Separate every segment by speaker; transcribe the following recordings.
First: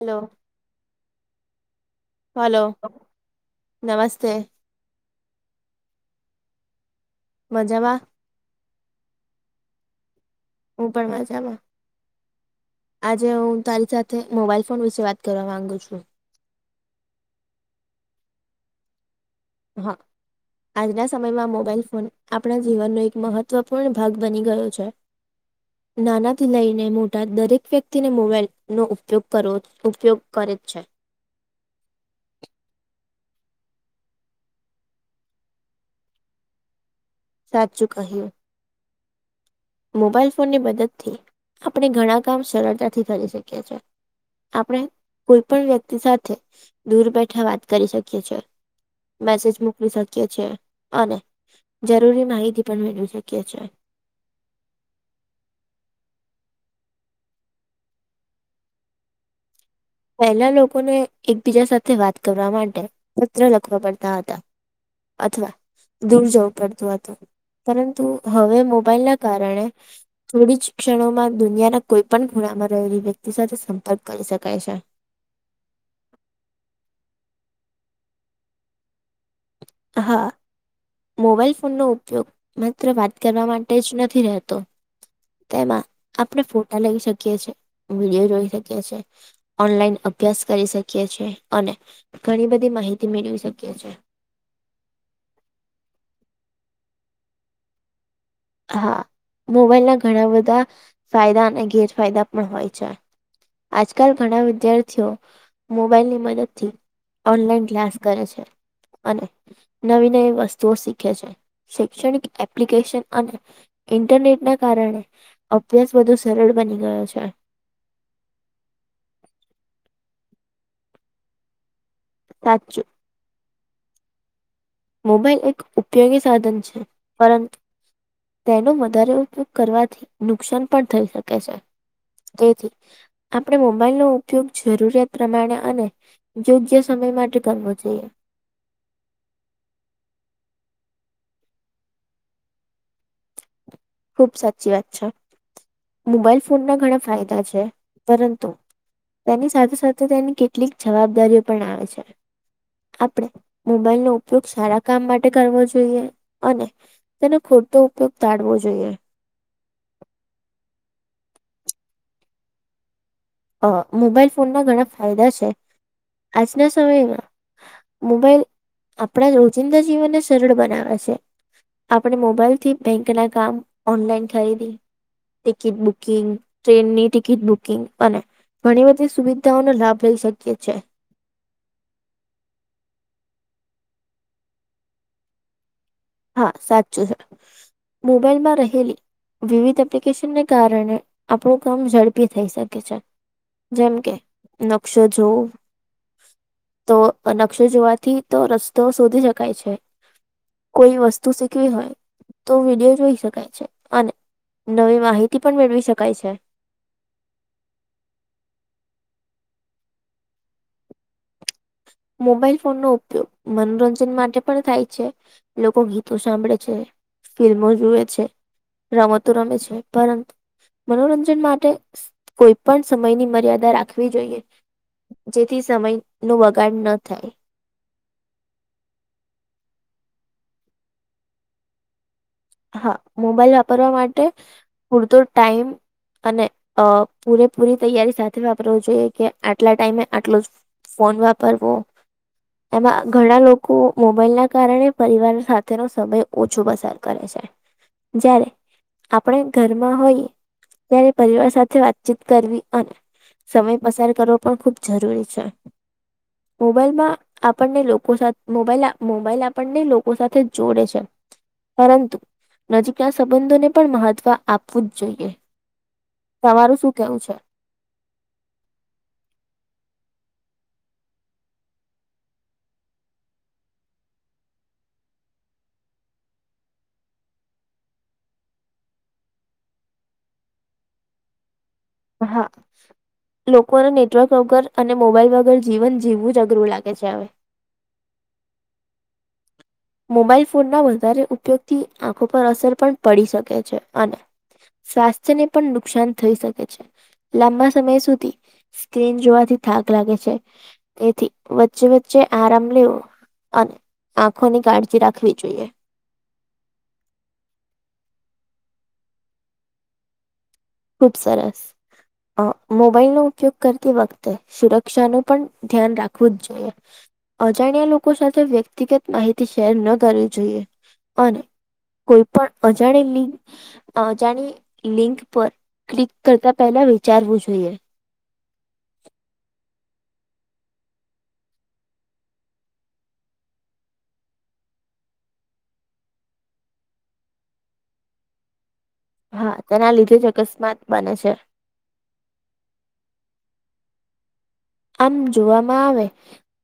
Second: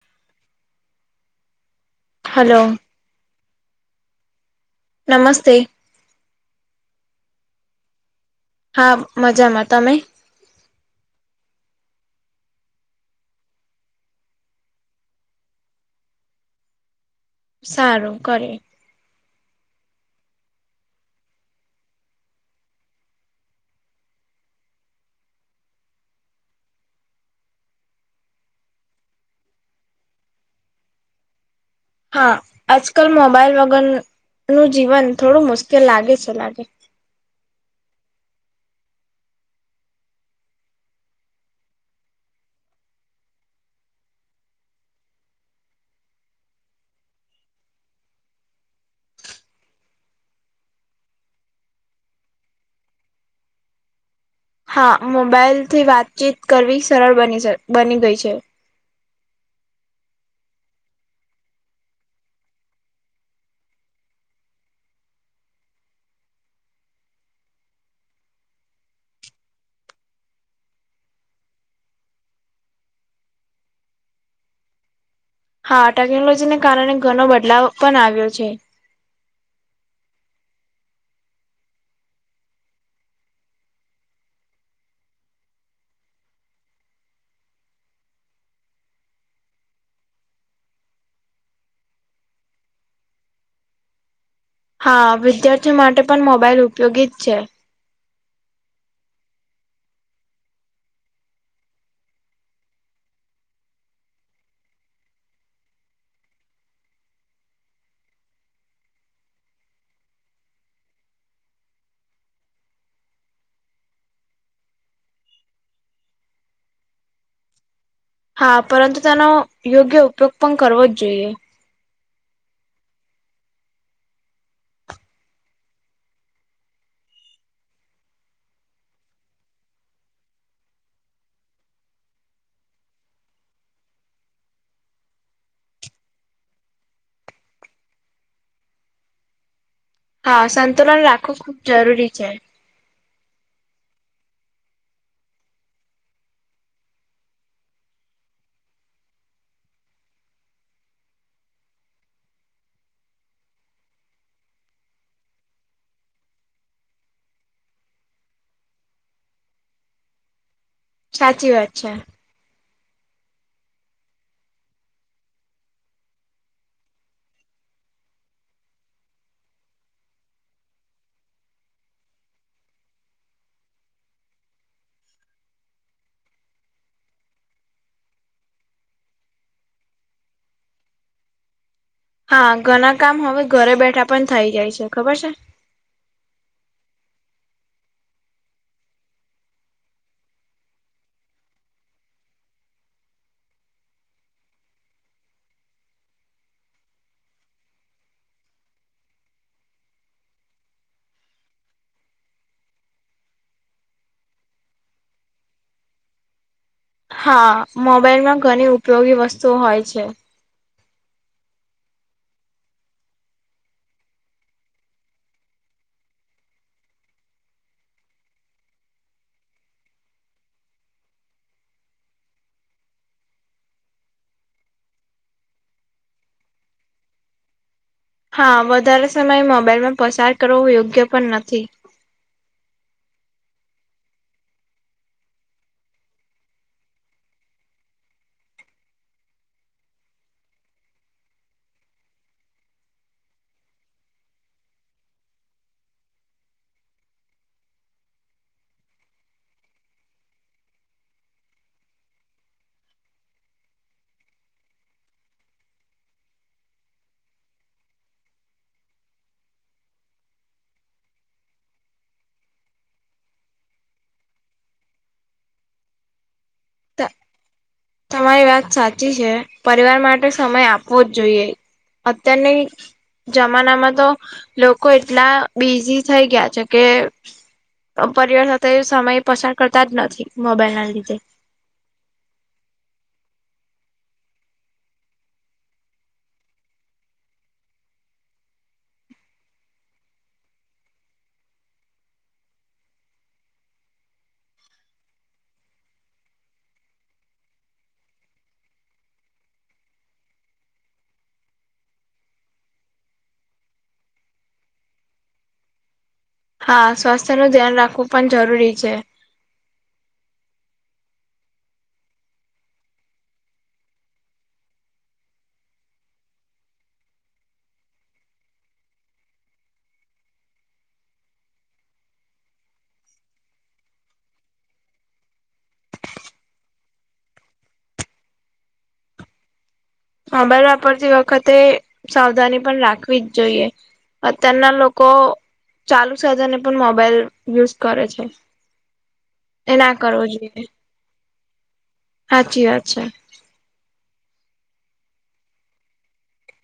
Speaker 1: Hello hello નમસ્તે
Speaker 2: નમસ્તે
Speaker 1: મજામાં?
Speaker 2: હા મજામાં. તમે?
Speaker 1: હું પણ મજામાં. આજે હું તારી સાથે મોબાઈલ ફોન વિશે વાત કરવા માંગુ છું.
Speaker 2: સારું કરીએ.
Speaker 1: હા આજના સમયમાં મોબાઈલ ફોન આપણા જીવનનો એક મહત્વપૂર્ણ ભાગ બની ગયો છે. [inaudible] નાનાથી લઈને મોટા દરેક વ્યક્તિને મોબાઈલનો ઉપયોગ કરવો ઉપયોગ કરે જ છે.
Speaker 2: હા આજ કલ મોબાઈલ વગર નું જીવન થોડું મુશ્કેલ લાગે છે લાગે
Speaker 1: સાચું કહ્યું. મોબાઈલ ફોન ની મદદ થી આપણે ઘણા કામ સરળતાથી કરી શકીએ છીએ. આપણે કોઈ પણ વ્યક્તિ સાથે દૂર બેઠા વાત કરી શકીએ છે, મેસેજ મોકલી શકીએ છેએ અને જરૂરી માહિતી પણ મેળવી શકીએ છે.
Speaker 2: હા, મોબાઈલ થી વાતચીત કરવી સરળ બની જાય બની ગઈ છે.
Speaker 1: પહેલા લોકોને એકબીજા સાથે વાત કરવા માટે પત્ર લખવા પડતા હતા, અથવા દૂર જવું પડતું હતું, પરંતુ હવે મોબાઈલ ના કારણે થોડી જ ક્ષણોમાં દુનિયાના કોઈ પણ ખૂણામાં રહેલી વ્યક્તિ સાથે સંપર્ક કરી શકાય છે.
Speaker 2: હા, ટેકનોલોજીને કારણે ઘણો બદલાવ પણ આવ્યો છે,
Speaker 1: હા. મોબાઈલ ફોનનો ઉપયોગ માત્ર વાત કરવા માટે જ નથી રહેતો. તેમાં આપણે ફોટા લઈ શકીએ છે, એ વિડીયો જોઈ શકીએ છે. ઓનલાઈન અભ્યાસ કરી શકીએ છીએ, અને ઘણી બધી માહિતી મેળવી શકીએ છીએ.
Speaker 2: હા, વિદ્યાર્થીઓ માટે પણ મોબાઈલ ઉપયોગી જ છે.
Speaker 1: હા, મોબાઈલ ના ઘણા બધા ફાયદા અને ગેરફાયદા પણ હોય છે. આજકાલ ઘણા વિદ્યાર્થીઓ મોબાઈલની મદદથી ઓનલાઈન ક્લાસ કરે છે. અને નવી-નવી વસ્તુઓ શીખે છે, શૈક્ષણિક એપ્લિકેશન અને ઇન્ટરનેટના કારણે અભ્યાસ વધુ સરળ બની ગયો છે.
Speaker 2: હા, પરંતુ તેનો યોગ્ય ઉપયોગ પણ કરવો જ જોઈએ.
Speaker 1: સાચું. મોબાઈલ એક ઉપયોગી સાધન છે, પરંતુ તેનો વધારે ઉપયોગ કરવાથી નુકસાન પણ થઈ શકે છે. તેથી આપણે મોબાઈલનો ઉપયોગ જરૂરિયાત પ્રમાણે અને યોગ્ય સમય માટે કરવો જોઈએ.
Speaker 2: હા, સંતુલન રાખવું ખૂબ જરૂરી છે.
Speaker 1: ખુબ સાચી વાત છે, મોબાઈલ ફોનના ઘણા ફાયદા છે પરંતુ તેની સાથે-સાથે તેની કેટલીક જવાબદારીઓ પણ આવે છે. આપણે મોબાઈલનો ઉપયોગ સારા કામ માટે કરવો જોઈએ, અને તેનો ખોટો ઉપયોગ ટાળવો જોઈએ.
Speaker 2: સાચી વાત છે.
Speaker 1: મોબાઈલ ફોનના ઘણા ફાયદા છે, આજના સમયમાં મોબાઈલ આપણા રોજિંદા જીવનને સરળ બનાવે છે, આપણે મોબાઈલથી બેંકના કામ ઓનલાઈન ખરીદી ટિકિટ બુકિંગ, ટ્રેનની ટિકિટ બુકિંગ અને ઘણી બધી સુવિધાઓનો લાભ લઇ શકીએ છીએ.
Speaker 2: હા, ઘણા કામ હવે ઘરે બેઠા પણ થઇ જાય છે ખબર છે?
Speaker 1: હા, સાચું છે મોબાઈલમાં રહેલી વિવિધ એપ્લિકેશનને કારણે આપણું કામ ઝડપી થઈ શકે છે. જેમ કે નકશો જોવું, તો નકશો જોવાથી તો રસ્તો શોધી શકાય છે. કોઈ વસ્તુ શીખવી હોય, તો વિડીયો જોઈ શકાય છે અને નવી માહિતી પણ મેળવી શકાય છે.
Speaker 2: હા, મોબાઈલમાં ઘણી ઉપયોગી વસ્તુઓ હોય છે.
Speaker 1: મોબાઈલ ફોનનો ઉપયોગ મનોરંજન માટે પણ થાય છે. લોકો ગીતો સાંભળે છે, ફિલ્મો જુએ છે. રમતો રમે છે, પરંતુ મનોરંજન માટે કોઈ પણ સમયની મર્યાદા રાખવી જોઈએ. જેથી સમયનો બગાડ ન થાય.
Speaker 2: હા, વધારે સમય મોબાઈલમાં પસાર કરવો યોગ્ય પણ નથી.
Speaker 1: હા, મોબાઈલ વાપરવા માટે પૂરતો ટાઈમ અને અ પૂરેપૂરી તૈયારી સાથે વાપરવું જોઈએ કે આટલા ટાઈમે આટલું જ. ફોન વાપરવો. એમાં ઘણા લોકો મોબાઈલના કારણે પરિવાર સાથેનો સમય ઓછો પસાર કરે છે. જ્યારે આપણે ઘરમાં હોઈએ ત્યારે પરિવાર સાથે વાતચીત કરવી અને સમય પસાર કરવો પણ ખૂબ જરૂરી છે, મોબાઈલમાં આપણને લોકો સાથે મોબાઈલ આપણને લોકો સાથે જોડે છે. પરંતુ નજીકના સંબંધોને પણ મહત્વ આપવું જ જોઈએ તમારું શું કેવું છે.
Speaker 2: તમારી વાત સાચી છે પરિવાર માટે સમય આપવો જ જોઈએ અત્યારની જમાનામાં તો લોકો એટલા બિઝી થઈ ગયા છે કે પરિવાર સાથે સમય પસાર કરતા જ નથી મોબાઈલ ના લીધે.
Speaker 1: હા. લોકોને નેટવર્ક વગર અને મોબાઈઇલ વગર જીવન જીવું જ અઘરું લાગે છે હવે. મોબાઈલ ફોન ના વધારે ઉપયોગથી આંખો પર અસર પણ પડી શકે છે અને સ્વાસ્થ્ય ને પણ નુકસાન થઈ શકે છે લાંબા સમય સુધી. સ્ક્રીન જોવાથી થાક લાગે છે. એથી વચ્ચે વચ્ચે આરામ લેવો અને ખુદની કાળજી રાખવી જોઈએ.
Speaker 2: હા સ્વાસ્થ્યનું ધ્યાન રાખવું પણ જરૂરી છે.
Speaker 1: ખુબ સરસ અ મોબાઈલનો ઉપયોગ કરતી વખતે. સુરક્ષાનુ પણ ધ્યાન રાખવું જ જોઈએ. અજાણ્યા લોકો સાથે વ્યક્તિગત માહિતી શેર ન કરવી જોઈએ અન કોઈ પણ અજાણી લિંક અજાણી લિંક પર. ક્લિક કરતા પહેલા વિચારવું જોઈએ.
Speaker 2: મોબાઈલ વાપરતી વખતે સાવધાની પણ રાખવી જ જોઈએ. અતના લોકો ચાલુ સાધાને ને પણ મોબાઈલ યુઝ કરે છે.
Speaker 1: હા
Speaker 2: એ
Speaker 1: તેના
Speaker 2: ના
Speaker 1: લીધે
Speaker 2: કરવો
Speaker 1: જ અકસ્માત બને છે.
Speaker 2: હાચી વાત છે.
Speaker 1: આમ જોવામાં આવે.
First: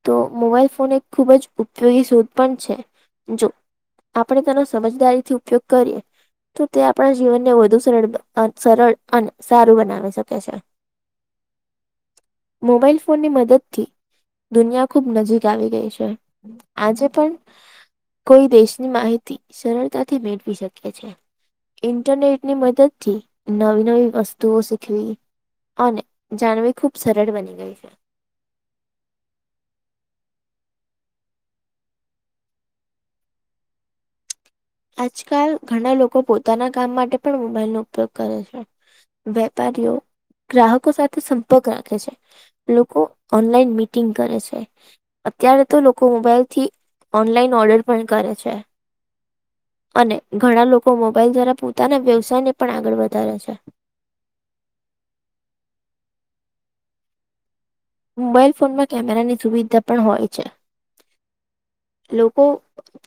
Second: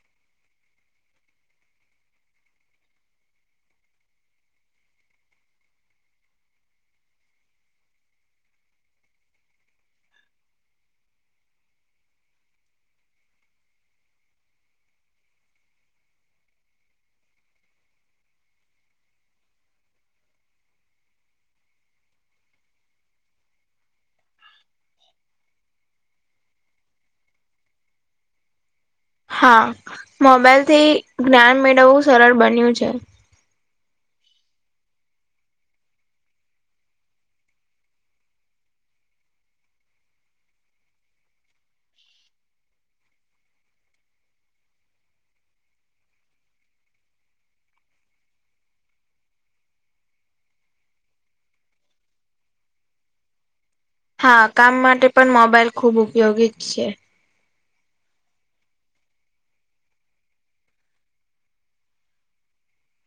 Speaker 1: તો મોબાઈલ ફોન એક ખૂબ જ ઉપયોગી સોધ પણ છે જો. આપણે તેનો સમજદારી થી ઉપયોગ કરીએ તો તે આપણા જીવનને વધુ સર સરળ અને સારું બનાવી શકે છે. મોબાઈલ ફોન ની મદદથી દુનિયા ખુબ નજીક આવી ગઈ છે આજે પણ. કોઈ દેશની માહિતી સરળતાથી મેળવી શકે છે. ઇન્ટરનેટની મદદ થી નવી-નવી વસ્તુઓ શીખવી અને જાણવી ખુબ સરળ બની ગઈ છે.
Speaker 2: હા મોબાઈલ થી જ્ઞાન મેળવવું સરળ બન્યું છે.
Speaker 1: આજકાલ ઘણા લોકો પોતાના કામ માટે પણ મોબાઈલનો ઉપયોગ કરે છે. વેપારીઓ ગ્રાહકો સાથે સંપર્ક રાખે છે. લોકો ઓનલાઈન મિટિંગ કરે છે. અત્યારે તો લોકો મોબાઈલ થી ઓનલાઈન ઓર્ડર પણ કરે છે. અને ઘણા લોકો મોબાઈલ દ્વારા પોતાના વ્યવસાય ને પણ આગળ વધારે છે.
Speaker 2: હા કામ માટે પણ મોબાઈલ ખુબ ઉપયોગી જ છે.
Speaker 1: મોબાઈલ ફોનમાં કેમેરાની સુવિધા પણ હોય છે. લોકો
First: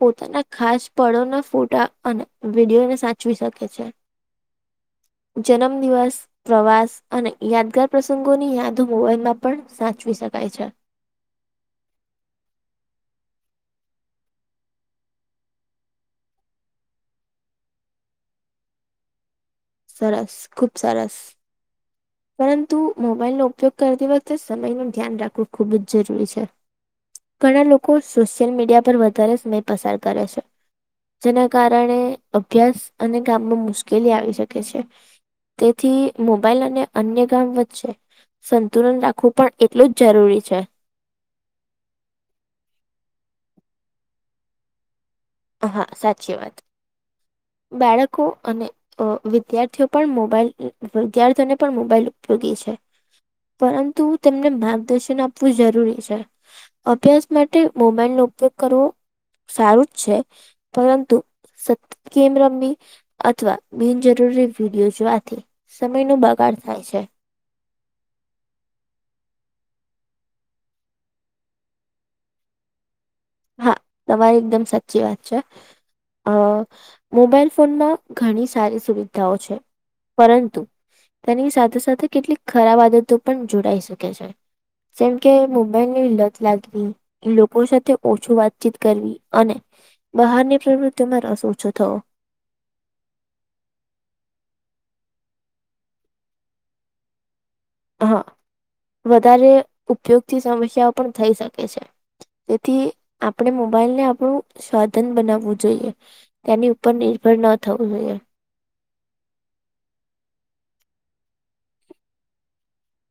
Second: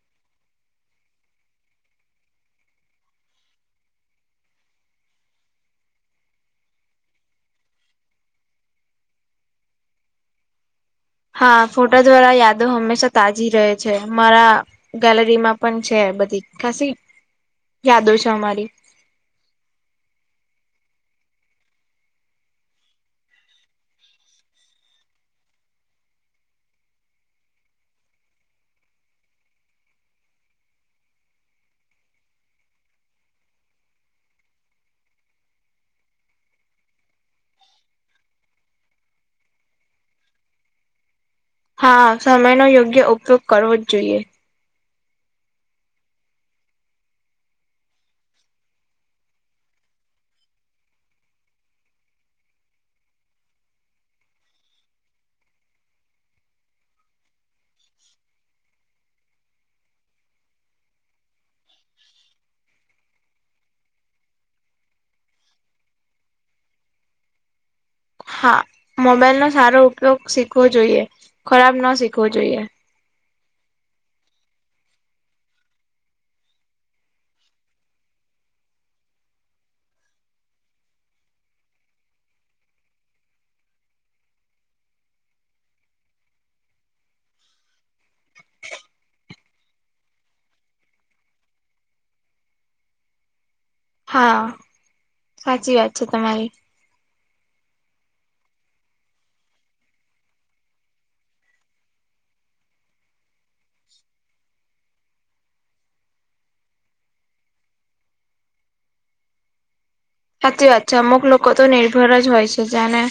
Speaker 1: પોતાના ખાસ પળોના ફોટા અને વિડીયોને સાચવી શકે છે. જન્મદિવસ પ્રવાસ અને યાદગાર પ્રસંગોની યાદો મોબાઈલમાં પણ સાચવી શકાય છે.
Speaker 2: હા, ફોટા દ્વારા યાદો હંમેશા તાજી રહે છે મારા ગેલેરીમાં પણ છે બધી ખાસી યાદો છે અમારી.
Speaker 1: સરસ, ખૂબ સરસ. પરંતુ મોબાઈલનો ઉપયોગ કરતી વખતે સમયનું ધ્યાન રાખવું ખૂબ જ જરૂરી છે. ઘણા લોકો સોશિયલ મીડિયા પર વધારે સમય પસાર કરે છે. જેના કારણે અભ્યાસ અને કામમાં મુશ્કેલી આવી શકે છે. તેથી મોબાઈલ અને અન્ય કામ વચ્ચે સંતુલન રાખવું પણ એટલું જ જરૂરી છે.
Speaker 2: હા સમયનો યોગ્ય ઉપયોગ કરવો જ જોઈએ.
Speaker 1: હા, સાચી વાત. બાળકો અને અ વિદ્યાર્થીઓ પણ મોબાઈલ વિદ્યાર્થીઓને પણ મોબાઈલ ઉપયોગી છે. પરંતુ તેમને માર્ગદર્શન આપવું જરૂરી છે. અભ્યાસ માટે મોબાઈલનો ઉપયોગ કરવો સારું જ છે પરંતુ સત ગેમ રમવી અથવા બિનજરૂરી વિડીયો જોવાથી સમયનો બગાડ થાય છે.
Speaker 2: હા મોબાઈલનો સારો ઉપયોગ શીખવો જોઈએ ખરાબ ન શીખવો જોઈએ.
Speaker 1: હા તમારી એકદમ સાચી વાત છે. અ મોબાઈલ ફોનમાં ઘણી સારી સુવિધાઓ છે. પરંતુ તેની સાથે સાથે કેટલીક ખરાબ આદતો પણ જોડાઈ શકે છે. જેમ કે મોબાઈલ ની લત લાગવી, લોકો સાથે ઓછું વાતચીત કરવી અને બહારની પ્રવૃત્તિમાં રસ ઓછો થવો.
Speaker 2: હા, સાચી વાત છે તમારી.
Speaker 1: હ વધારે ઉપયોગથી સમસ્યાઓ પણ થઈ શકે છે. તેથી આપણે મોબાઈલને આપણું સાધન બનાવવું જોઈએ. તેની ઉપર નિર્ભર ન થવું જોઈએ.
Speaker 2: સાચી વાત છે, અમુક લોકો તો નિર્ભર જ હોય છે જાણે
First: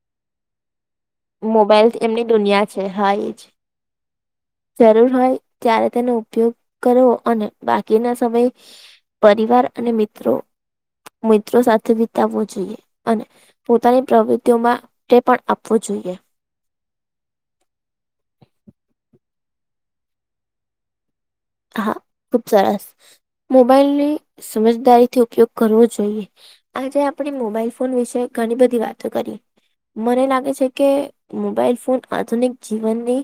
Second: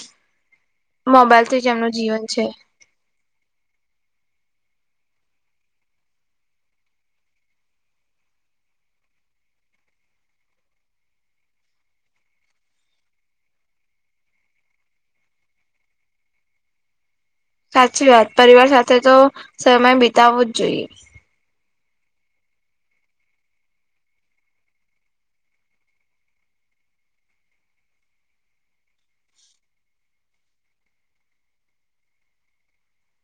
Speaker 2: મોબાઈલથી જ
Speaker 1: મોબાઈલ
Speaker 2: એમનું જીવન
Speaker 1: એમની
Speaker 2: છે.
Speaker 1: દુનિયા છે હા એજ. જરૂર હોય ત્યારે તેનો ઉપયોગ કરવો અને બાકીના સમયે પરિવાર અને મિત્રો મિત્રો સાથે વિતાવવો જોઈએ અને પોતાની પ્રવૃત્તિઓમાં તે પણ આપવું જોઈએ.
Speaker 2: સાચી વાત, પરિવાર સાથે તો સમય બીતાવવો જ જોઈએ.
Speaker 1: હા ખૂબ સરસ મોબાઈલની સમજદારીથી ઉપયોગ કરવો જોઈએ. આજે આપણે મોબાઈલ ફોન વિશે ઘણી બધી વાતો કરી. મને લાગે છે કે મોબાઈલ ફોન આધુનિક જીવનની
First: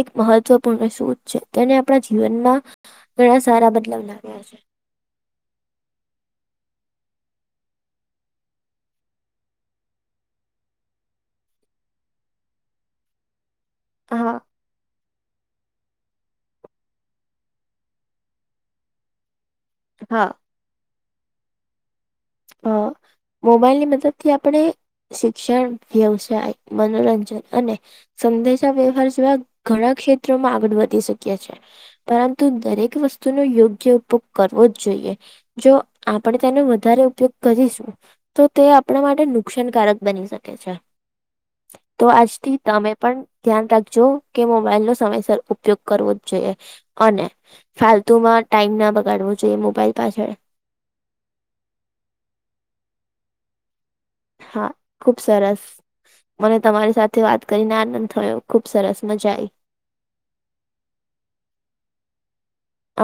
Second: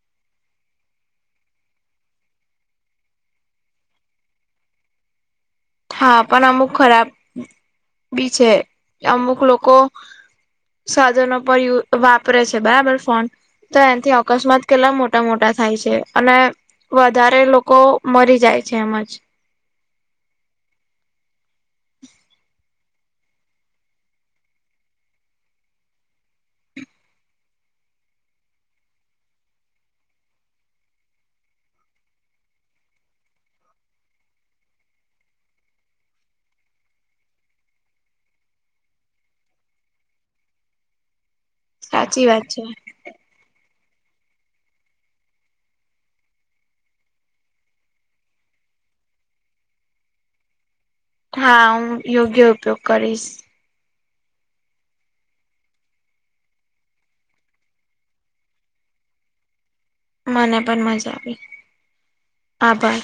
Speaker 1: એક મહત્વપૂર્ણ શોધ છે તેને આપણા જીવનમાં ઘણા સારા બદલાવ લાવ્યા છે.
Speaker 2: હા પણ અમુક ખરાબ બી છે અમુક લોકો સાધનો પર યુ વાપરે છે બરાબર ફોન તો એનથી
Speaker 1: હા
Speaker 2: અકસ્માત કેટલા મોટાં-મોટાં થાય છે અને વધારે લોકો મરી જાય છે એમજ.
Speaker 1: હા. હા મોબાઈલની મદદથી આપણે શિક્ષણ, વ્યવસાય, મનોરંજન અને સંદેશા વ્યવહાર સિવિય ઘણાં ક્ષેત્રોમાં આગળ વધી શકીએ છીએ. પરંતુ દરેક વસ્તુનો યોગ્ય ઉપયોગ કરવો જ જોઈએ. જો આપણે તેને વધારે ઉપયોગ કરીશું તો તે આપણા માટે નુકસાનકારક બની શકે છે. તો
Speaker 2: સાચી વાત
Speaker 1: આજથી
Speaker 2: છે
Speaker 1: તમે પણ ધ્યાન રાખજો કે મોબાઈલ નો સમયસર ઉપયોગ કરવો જ જોઈએ, અને ફાલતુ માં ટાઈમ ના બગાડવો જોઈએ મોબાઈલ પાછળ.
Speaker 2: હા, હું યોગ્ય ઉપયોગ કરીશ.
Speaker 1: હા, ખુબ સરસ. મને તમારી સાથે વાત કરીને આનંદ થયો, ખુબ સરસ મજા આવી.
Speaker 2: મને પણ મજા આવી, આભાર.